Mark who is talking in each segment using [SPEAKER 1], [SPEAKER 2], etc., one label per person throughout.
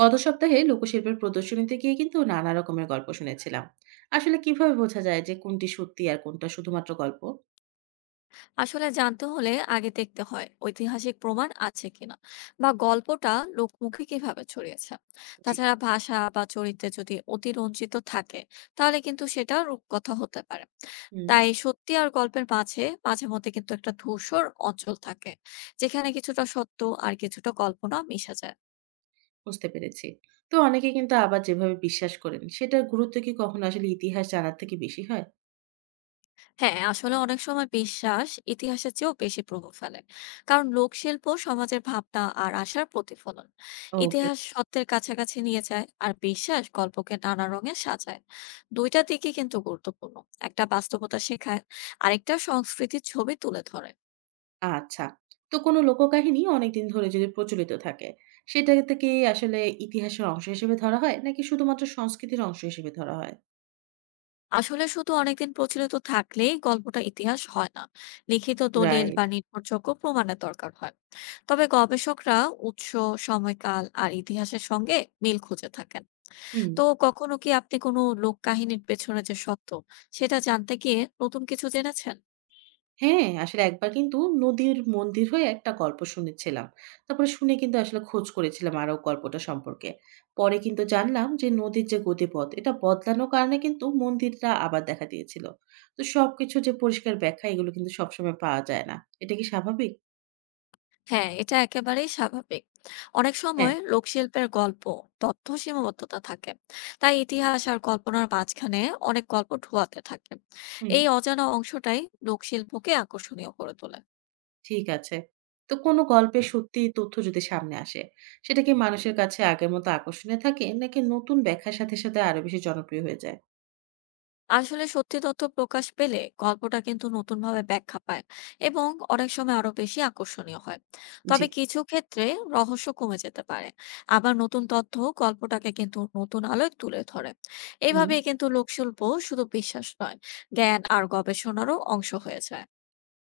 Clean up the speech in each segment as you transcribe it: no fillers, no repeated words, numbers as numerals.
[SPEAKER 1] গত সপ্তাহে লোকশিল্পের প্রদর্শনীতে গিয়ে কিন্তু নানা রকমের গল্প শুনেছিলাম। আসলে কিভাবে বোঝা যায় যে কোনটি সত্যি আর কোনটা শুধুমাত্র গল্প?
[SPEAKER 2] আসলে জানতে হলে আগে দেখতে হয় ঐতিহাসিক প্রমাণ আছে কিনা, বা গল্পটা লোকমুখে কিভাবে ছড়িয়েছে।
[SPEAKER 1] জি।
[SPEAKER 2] তাছাড়া ভাষা বা চরিত্রে যদি অতিরঞ্জিত থাকে, তাহলে কিন্তু সেটা রূপকথা হতে পারে।
[SPEAKER 1] হুম।
[SPEAKER 2] তাই সত্যি আর গল্পের মাঝে মাঝে মধ্যে কিন্তু একটা ধূসর অঞ্চল থাকে, যেখানে কিছুটা সত্য আর কিছুটা কল্পনা মিশে যায়।
[SPEAKER 1] বুঝতে পেরেছি। তো অনেকে কিন্তু আবার যেভাবে বিশ্বাস করেন সেটার গুরুত্ব কি কখনো আসলে ইতিহাস জানার থেকে বেশি হয়?
[SPEAKER 2] হ্যাঁ, আসলে অনেক সময় বিশ্বাস ইতিহাসের চেয়েও বেশি প্রভাব ফেলে, কারণ লোকশিল্প সমাজের ভাবনা আর আশার প্রতিফলন।
[SPEAKER 1] ওকে।
[SPEAKER 2] ইতিহাস সত্যের কাছাকাছি নিয়ে যায়, আর বিশ্বাস গল্পকে নানা রঙে সাজায়। দুইটা দিকই কিন্তু গুরুত্বপূর্ণ। একটা বাস্তবতা শেখায়, আরেকটা সংস্কৃতির ছবি তুলে ধরে।
[SPEAKER 1] আচ্ছা। তো কোনো লোককাহিনী অনেকদিন ধরে যদি প্রচলিত থাকে, সেটাকে কি আসলে ইতিহাসের অংশ হিসেবে ধরা হয় নাকি শুধুমাত্র সংস্কৃতির অংশ হিসেবে ধরা হয়?
[SPEAKER 2] আসলে শুধু অনেকদিন প্রচলিত থাকলেই গল্পটা ইতিহাস হয় না, লিখিত দলিল
[SPEAKER 1] রাইট।
[SPEAKER 2] বা নির্ভরযোগ্য প্রমাণের দরকার হয়। তবে গবেষকরা উৎস, সময়কাল আর ইতিহাসের সঙ্গে মিল খুঁজে থাকেন।
[SPEAKER 1] হুম।
[SPEAKER 2] তো কখনো কি আপনি কোনো লোক কাহিনীর পেছনে যে সত্য, সেটা জানতে গিয়ে নতুন কিছু জেনেছেন?
[SPEAKER 1] হ্যাঁ, আসলে একবার কিন্তু নদীর মন্দির হয়ে একটা গল্প শুনেছিলাম। তারপরে শুনে কিন্তু আসলে খোঁজ করেছিলাম আরো গল্পটা সম্পর্কে। পরে কিন্তু জানলাম যে নদীর যে গতিপথ এটা বদলানোর কারণে কিন্তু মন্দিরটা আবার দেখা দিয়েছিল। তো সবকিছু যে পরিষ্কার ব্যাখ্যা এগুলো কিন্তু সবসময় পাওয়া যায় না। এটা কি স্বাভাবিক?
[SPEAKER 2] হ্যাঁ, এটা একেবারেই স্বাভাবিক। অনেক
[SPEAKER 1] হ্যাঁ,
[SPEAKER 2] সময় লোকশিল্পের গল্প, তথ্য সীমাবদ্ধতা থাকে। তাই ইতিহাস আর কল্পনার মাঝখানে অনেক গল্প ঢুয়াতে থাকে।
[SPEAKER 1] হুম,
[SPEAKER 2] এই অজানা অংশটাই লোকশিল্পকে আকর্ষণীয় করে তোলে।
[SPEAKER 1] ঠিক আছে। তো কোনো গল্পে সত্যিই তথ্য যদি সামনে আসে, সেটা কি মানুষের কাছে আগের মতো আকর্ষণীয় থাকে নাকি নতুন ব্যাখ্যার সাথে, সাথে আরো বেশি জনপ্রিয় হয়ে যায়?
[SPEAKER 2] আসলে সত্যি তথ্য প্রকাশ পেলে গল্পটা কিন্তু নতুনভাবে ব্যাখ্যা পায়, এবং অনেক সময় আরো বেশি আকর্ষণীয় হয়।
[SPEAKER 1] জি।
[SPEAKER 2] তবে কিছু ক্ষেত্রে রহস্য কমে যেতে পারে। আবার নতুন তথ্য গল্পটাকে কিন্তু নতুন আলোয় তুলে ধরে।
[SPEAKER 1] হুম।
[SPEAKER 2] এইভাবে কিন্তু লোকশিল্প শুধু বিশ্বাস নয়, জ্ঞান আর গবেষণারও অংশ হয়ে যায়।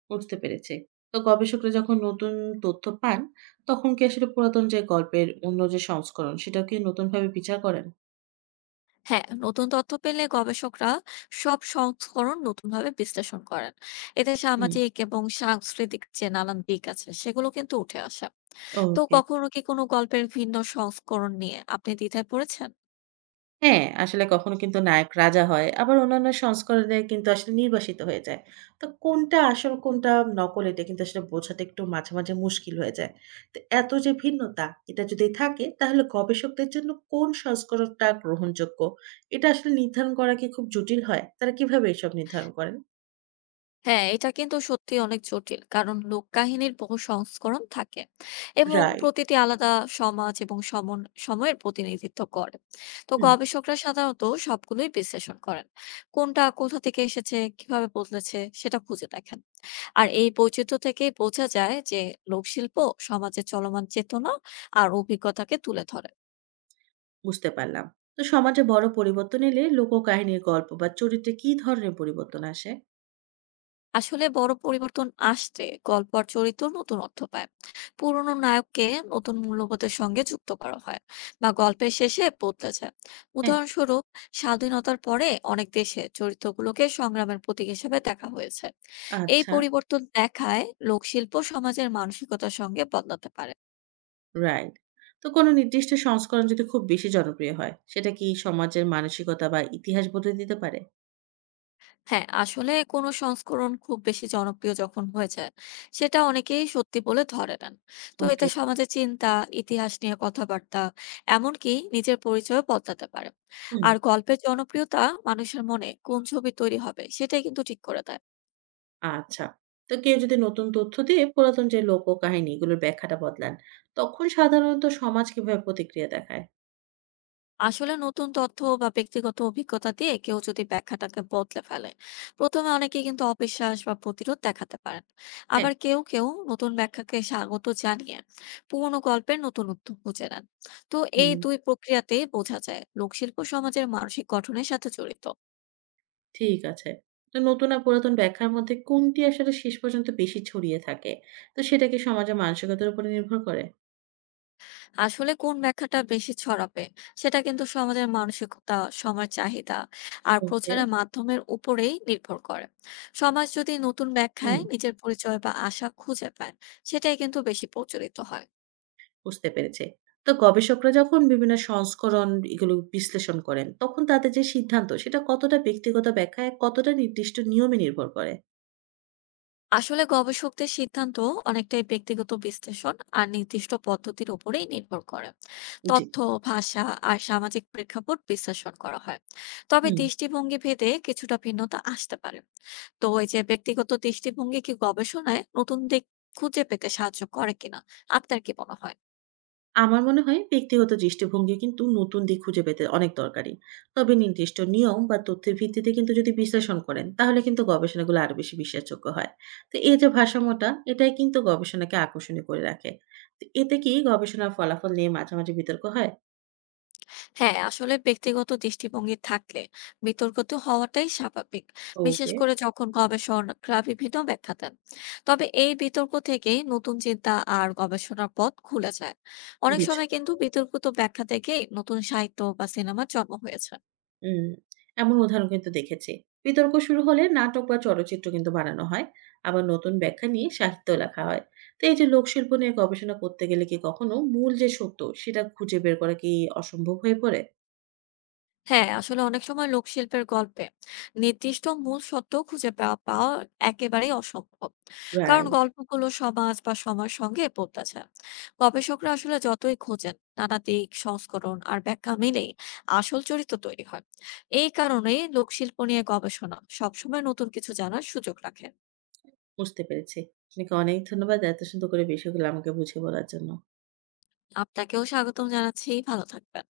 [SPEAKER 1] বুঝতে পেরেছি। তো গবেষকরা যখন নতুন তথ্য পান, তখন কি আসলে পুরাতন যে গল্পের অন্য যে সংস্করণ, সেটাও কি নতুনভাবে বিচার করেন?
[SPEAKER 2] হ্যাঁ, নতুন তথ্য পেলে গবেষকরা সব সংস্করণ নতুনভাবে বিশ্লেষণ করেন। এতে
[SPEAKER 1] হুম,
[SPEAKER 2] সামাজিক এবং সাংস্কৃতিক যে নানান দিক আছে, সেগুলো কিন্তু উঠে আসে। তো
[SPEAKER 1] ওকে।
[SPEAKER 2] কখনো কি কোনো গল্পের ভিন্ন সংস্করণ নিয়ে আপনি দ্বিধায় পড়েছেন?
[SPEAKER 1] হ্যাঁ, আসলে কখনো কিন্তু নায়ক রাজা হয়, আবার অন্যান্য সংস্করণে কিন্তু আসলে নির্বাসিত হয়ে যায়। তো কোনটা আসল, কোনটা নকল, এটা কিন্তু আসলে বোঝাটা একটু মাঝে, মাঝে মুশকিল হয়ে যায়। তো এত যে ভিন্নতা, এটা যদি থাকে, তাহলে গবেষকদের জন্য কোন সংস্করণটা গ্রহণযোগ্য, এটা আসলে নির্ধারণ করা কি খুব জটিল হয়? তারা কিভাবে এসব নির্ধারণ করেন?
[SPEAKER 2] হ্যাঁ, এটা কিন্তু সত্যিই অনেক জটিল। কারণ লোককাহিনীর বহু সংস্করণ থাকে, এবং
[SPEAKER 1] রাইট।
[SPEAKER 2] প্রতিটি আলাদা সমাজ এবং সমন সময়ের প্রতিনিধিত্ব করে। তো
[SPEAKER 1] হুম।
[SPEAKER 2] গবেষকরা সাধারণত সবগুলোই বিশ্লেষণ করেন। কোনটা কোথা থেকে এসেছে, কিভাবে বদলেছে সেটা খুঁজে দেখেন। আর এই বৈচিত্র্য থেকেই বোঝা যায় যে লোকশিল্প সমাজের চলমান চেতনা আর অভিজ্ঞতাকে তুলে ধরে।
[SPEAKER 1] বুঝতে পারলাম। তো সমাজে বড় পরিবর্তন এলে লোককাহিনীর গল্প বা চরিত্রে কি ধরনের পরিবর্তন আসে?
[SPEAKER 2] আসলে বড় পরিবর্তন আসতে গল্প আর চরিত্র নতুন অর্থ পায়। পুরনো নায়ককে নতুন মূল্যবোধের সঙ্গে যুক্ত করা হয়, বা গল্পের শেষে বদলে যায়।
[SPEAKER 1] হ্যাঁ,
[SPEAKER 2] উদাহরণস্বরূপ, স্বাধীনতার পরে অনেক দেশে চরিত্রগুলোকে সংগ্রামের প্রতীক হিসেবে দেখা হয়েছে। এই
[SPEAKER 1] আচ্ছা,
[SPEAKER 2] পরিবর্তন দেখায় লোকশিল্প সমাজের মানসিকতার সঙ্গে বদলাতে পারে।
[SPEAKER 1] রাইট। তো কোনো নির্দিষ্ট সংস্করণ যদি খুব বেশি জনপ্রিয় হয়, সেটা কি সমাজের মানসিকতা বা ইতিহাস বদলে দিতে পারে?
[SPEAKER 2] হ্যাঁ, আসলে কোনো সংস্করণ খুব বেশি জনপ্রিয় যখন হয়ে যায়, সেটা অনেকেই সত্যি বলে ধরে নেন। তো
[SPEAKER 1] ওকে,
[SPEAKER 2] এতে সমাজের চিন্তা, ইতিহাস নিয়ে কথাবার্তা, এমনকি নিজের পরিচয়ও বদলাতে পারে।
[SPEAKER 1] হুম,
[SPEAKER 2] আর গল্পের জনপ্রিয়তা মানুষের মনে কোন ছবি তৈরি হবে, সেটাই কিন্তু ঠিক করে দেয়।
[SPEAKER 1] আচ্ছা। তো কেউ যদি নতুন তথ্য দিয়ে পুরাতন যে লোককাহিনী এগুলোর ব্যাখ্যাটা বদলান, তখন সাধারণত সমাজ কিভাবে প্রতিক্রিয়া দেখায়?
[SPEAKER 2] আসলে নতুন তথ্য বা ব্যক্তিগত অভিজ্ঞতা দিয়ে কেউ যদি ব্যাখ্যাটাকে বদলে ফেলে, প্রথমে অনেকে কিন্তু অবিশ্বাস বা প্রতিরোধ দেখাতে পারেন।
[SPEAKER 1] হ্যাঁ,
[SPEAKER 2] আবার কেউ কেউ নতুন ব্যাখ্যাকে স্বাগত জানিয়ে পুরনো গল্পের নতুন উত্তর খুঁজে নেন। তো এই
[SPEAKER 1] হুম।
[SPEAKER 2] দুই প্রক্রিয়াতে বোঝা যায় লোকশিল্প সমাজের মানসিক গঠনের সাথে জড়িত।
[SPEAKER 1] ঠিক আছে। তো নতুন আর পুরাতন ব্যাখ্যার মধ্যে কোনটি আসলে শেষ পর্যন্ত বেশি ছড়িয়ে থাকে? তো সেটা কি সমাজের মানসিকতার উপরে নির্ভর করে?
[SPEAKER 2] আসলে কোন ব্যাখ্যাটা বেশি ছড়াবে, সেটা কিন্তু সমাজের মানসিকতা, সময়ের চাহিদা আর
[SPEAKER 1] ওকে,
[SPEAKER 2] প্রচারের মাধ্যমের উপরেই নির্ভর করে। সমাজ যদি নতুন
[SPEAKER 1] হুম,
[SPEAKER 2] ব্যাখ্যায় নিজের পরিচয় বা আশা খুঁজে পায়, সেটাই কিন্তু বেশি প্রচলিত হয়।
[SPEAKER 1] বুঝতে পেরেছি। তো গবেষকরা যখন বিভিন্ন সংস্করণ এগুলো বিশ্লেষণ করেন, তখন তাদের যে সিদ্ধান্ত সেটা কতটা ব্যক্তিগত ব্যাখ্যায়, কতটা নির্দিষ্ট নিয়মে নির্ভর করে?
[SPEAKER 2] আসলে গবেষকদের সিদ্ধান্ত অনেকটাই ব্যক্তিগত বিশ্লেষণ আর নির্দিষ্ট পদ্ধতির উপরেই নির্ভর করে।
[SPEAKER 1] জি,
[SPEAKER 2] তথ্য, ভাষা আর সামাজিক প্রেক্ষাপট বিশ্লেষণ করা হয়। তবে
[SPEAKER 1] হুম।
[SPEAKER 2] দৃষ্টিভঙ্গি ভেদে কিছুটা ভিন্নতা আসতে পারে। তো এই যে ব্যক্তিগত দৃষ্টিভঙ্গি, কি গবেষণায় নতুন দিক খুঁজে পেতে সাহায্য করে কিনা, আপনার কি মনে হয়?
[SPEAKER 1] আমার মনে হয় ব্যক্তিগত দৃষ্টিভঙ্গি কিন্তু নতুন দিক খুঁজে পেতে অনেক দরকারি। তবে নির্দিষ্ট নিয়ম বা তথ্যের ভিত্তিতে কিন্তু যদি বিশ্লেষণ করেন, তাহলে কিন্তু গবেষণাগুলো আরো বেশি বিশ্বাসযোগ্য হয়। তো এই যে ভারসাম্যটা, এটাই কিন্তু গবেষণাকে আকর্ষণীয় করে রাখে। তো এতে কি গবেষণার ফলাফল নিয়ে মাঝামাঝি বিতর্ক হয়?
[SPEAKER 2] হ্যাঁ, আসলে ব্যক্তিগত দৃষ্টিভঙ্গি থাকলে বিতর্ক তো হওয়াটাই স্বাভাবিক। বিশেষ
[SPEAKER 1] ওকে।
[SPEAKER 2] করে যখন গবেষকরা বিভিন্ন ব্যাখ্যা দেন। তবে এই বিতর্ক থেকে নতুন চিন্তা আর গবেষণার পথ খুলে যায়। অনেক সময়
[SPEAKER 1] বুঝলাম।
[SPEAKER 2] কিন্তু বিতর্কিত ব্যাখ্যা থেকেই নতুন সাহিত্য বা সিনেমার জন্ম হয়েছে।
[SPEAKER 1] উম এমন উদাহরণ কিন্তু দেখেছি। বিতর্ক শুরু হলে নাটক বা চলচ্চিত্র কিন্তু বানানো হয়। আবার নতুন ব্যাখ্যা নিয়ে সাহিত্যও লেখা হয়। তো এই যে লোকশিল্প নিয়ে গবেষণা করতে গেলে কি কখনো মূল যে সত্য সেটা খুঁজে বের করা কি অসম্ভব হয়ে পড়ে?
[SPEAKER 2] হ্যাঁ, আসলে অনেক সময় লোকশিল্পের গল্পে নির্দিষ্ট মূল সত্য খুঁজে পাওয়া পাওয়া একেবারেই অসম্ভব। কারণ
[SPEAKER 1] রাইট,
[SPEAKER 2] গল্পগুলো সমাজ বা সময়ের সঙ্গে বদলেছে। গবেষকরা আসলে যতই খোঁজেন, নানা দিক, সংস্করণ আর ব্যাখ্যা মিলেই আসল চরিত্র তৈরি হয়। এই কারণেই লোকশিল্প নিয়ে গবেষণা সবসময় নতুন কিছু জানার সুযোগ রাখে।
[SPEAKER 1] বুঝতে পেরেছি। আপনাকে অনেক ধন্যবাদ এত সুন্দর করে বিষয়গুলো আমাকে বুঝিয়ে বলার জন্য।
[SPEAKER 2] আপনাকেও স্বাগতম জানাচ্ছি। ভালো থাকবেন।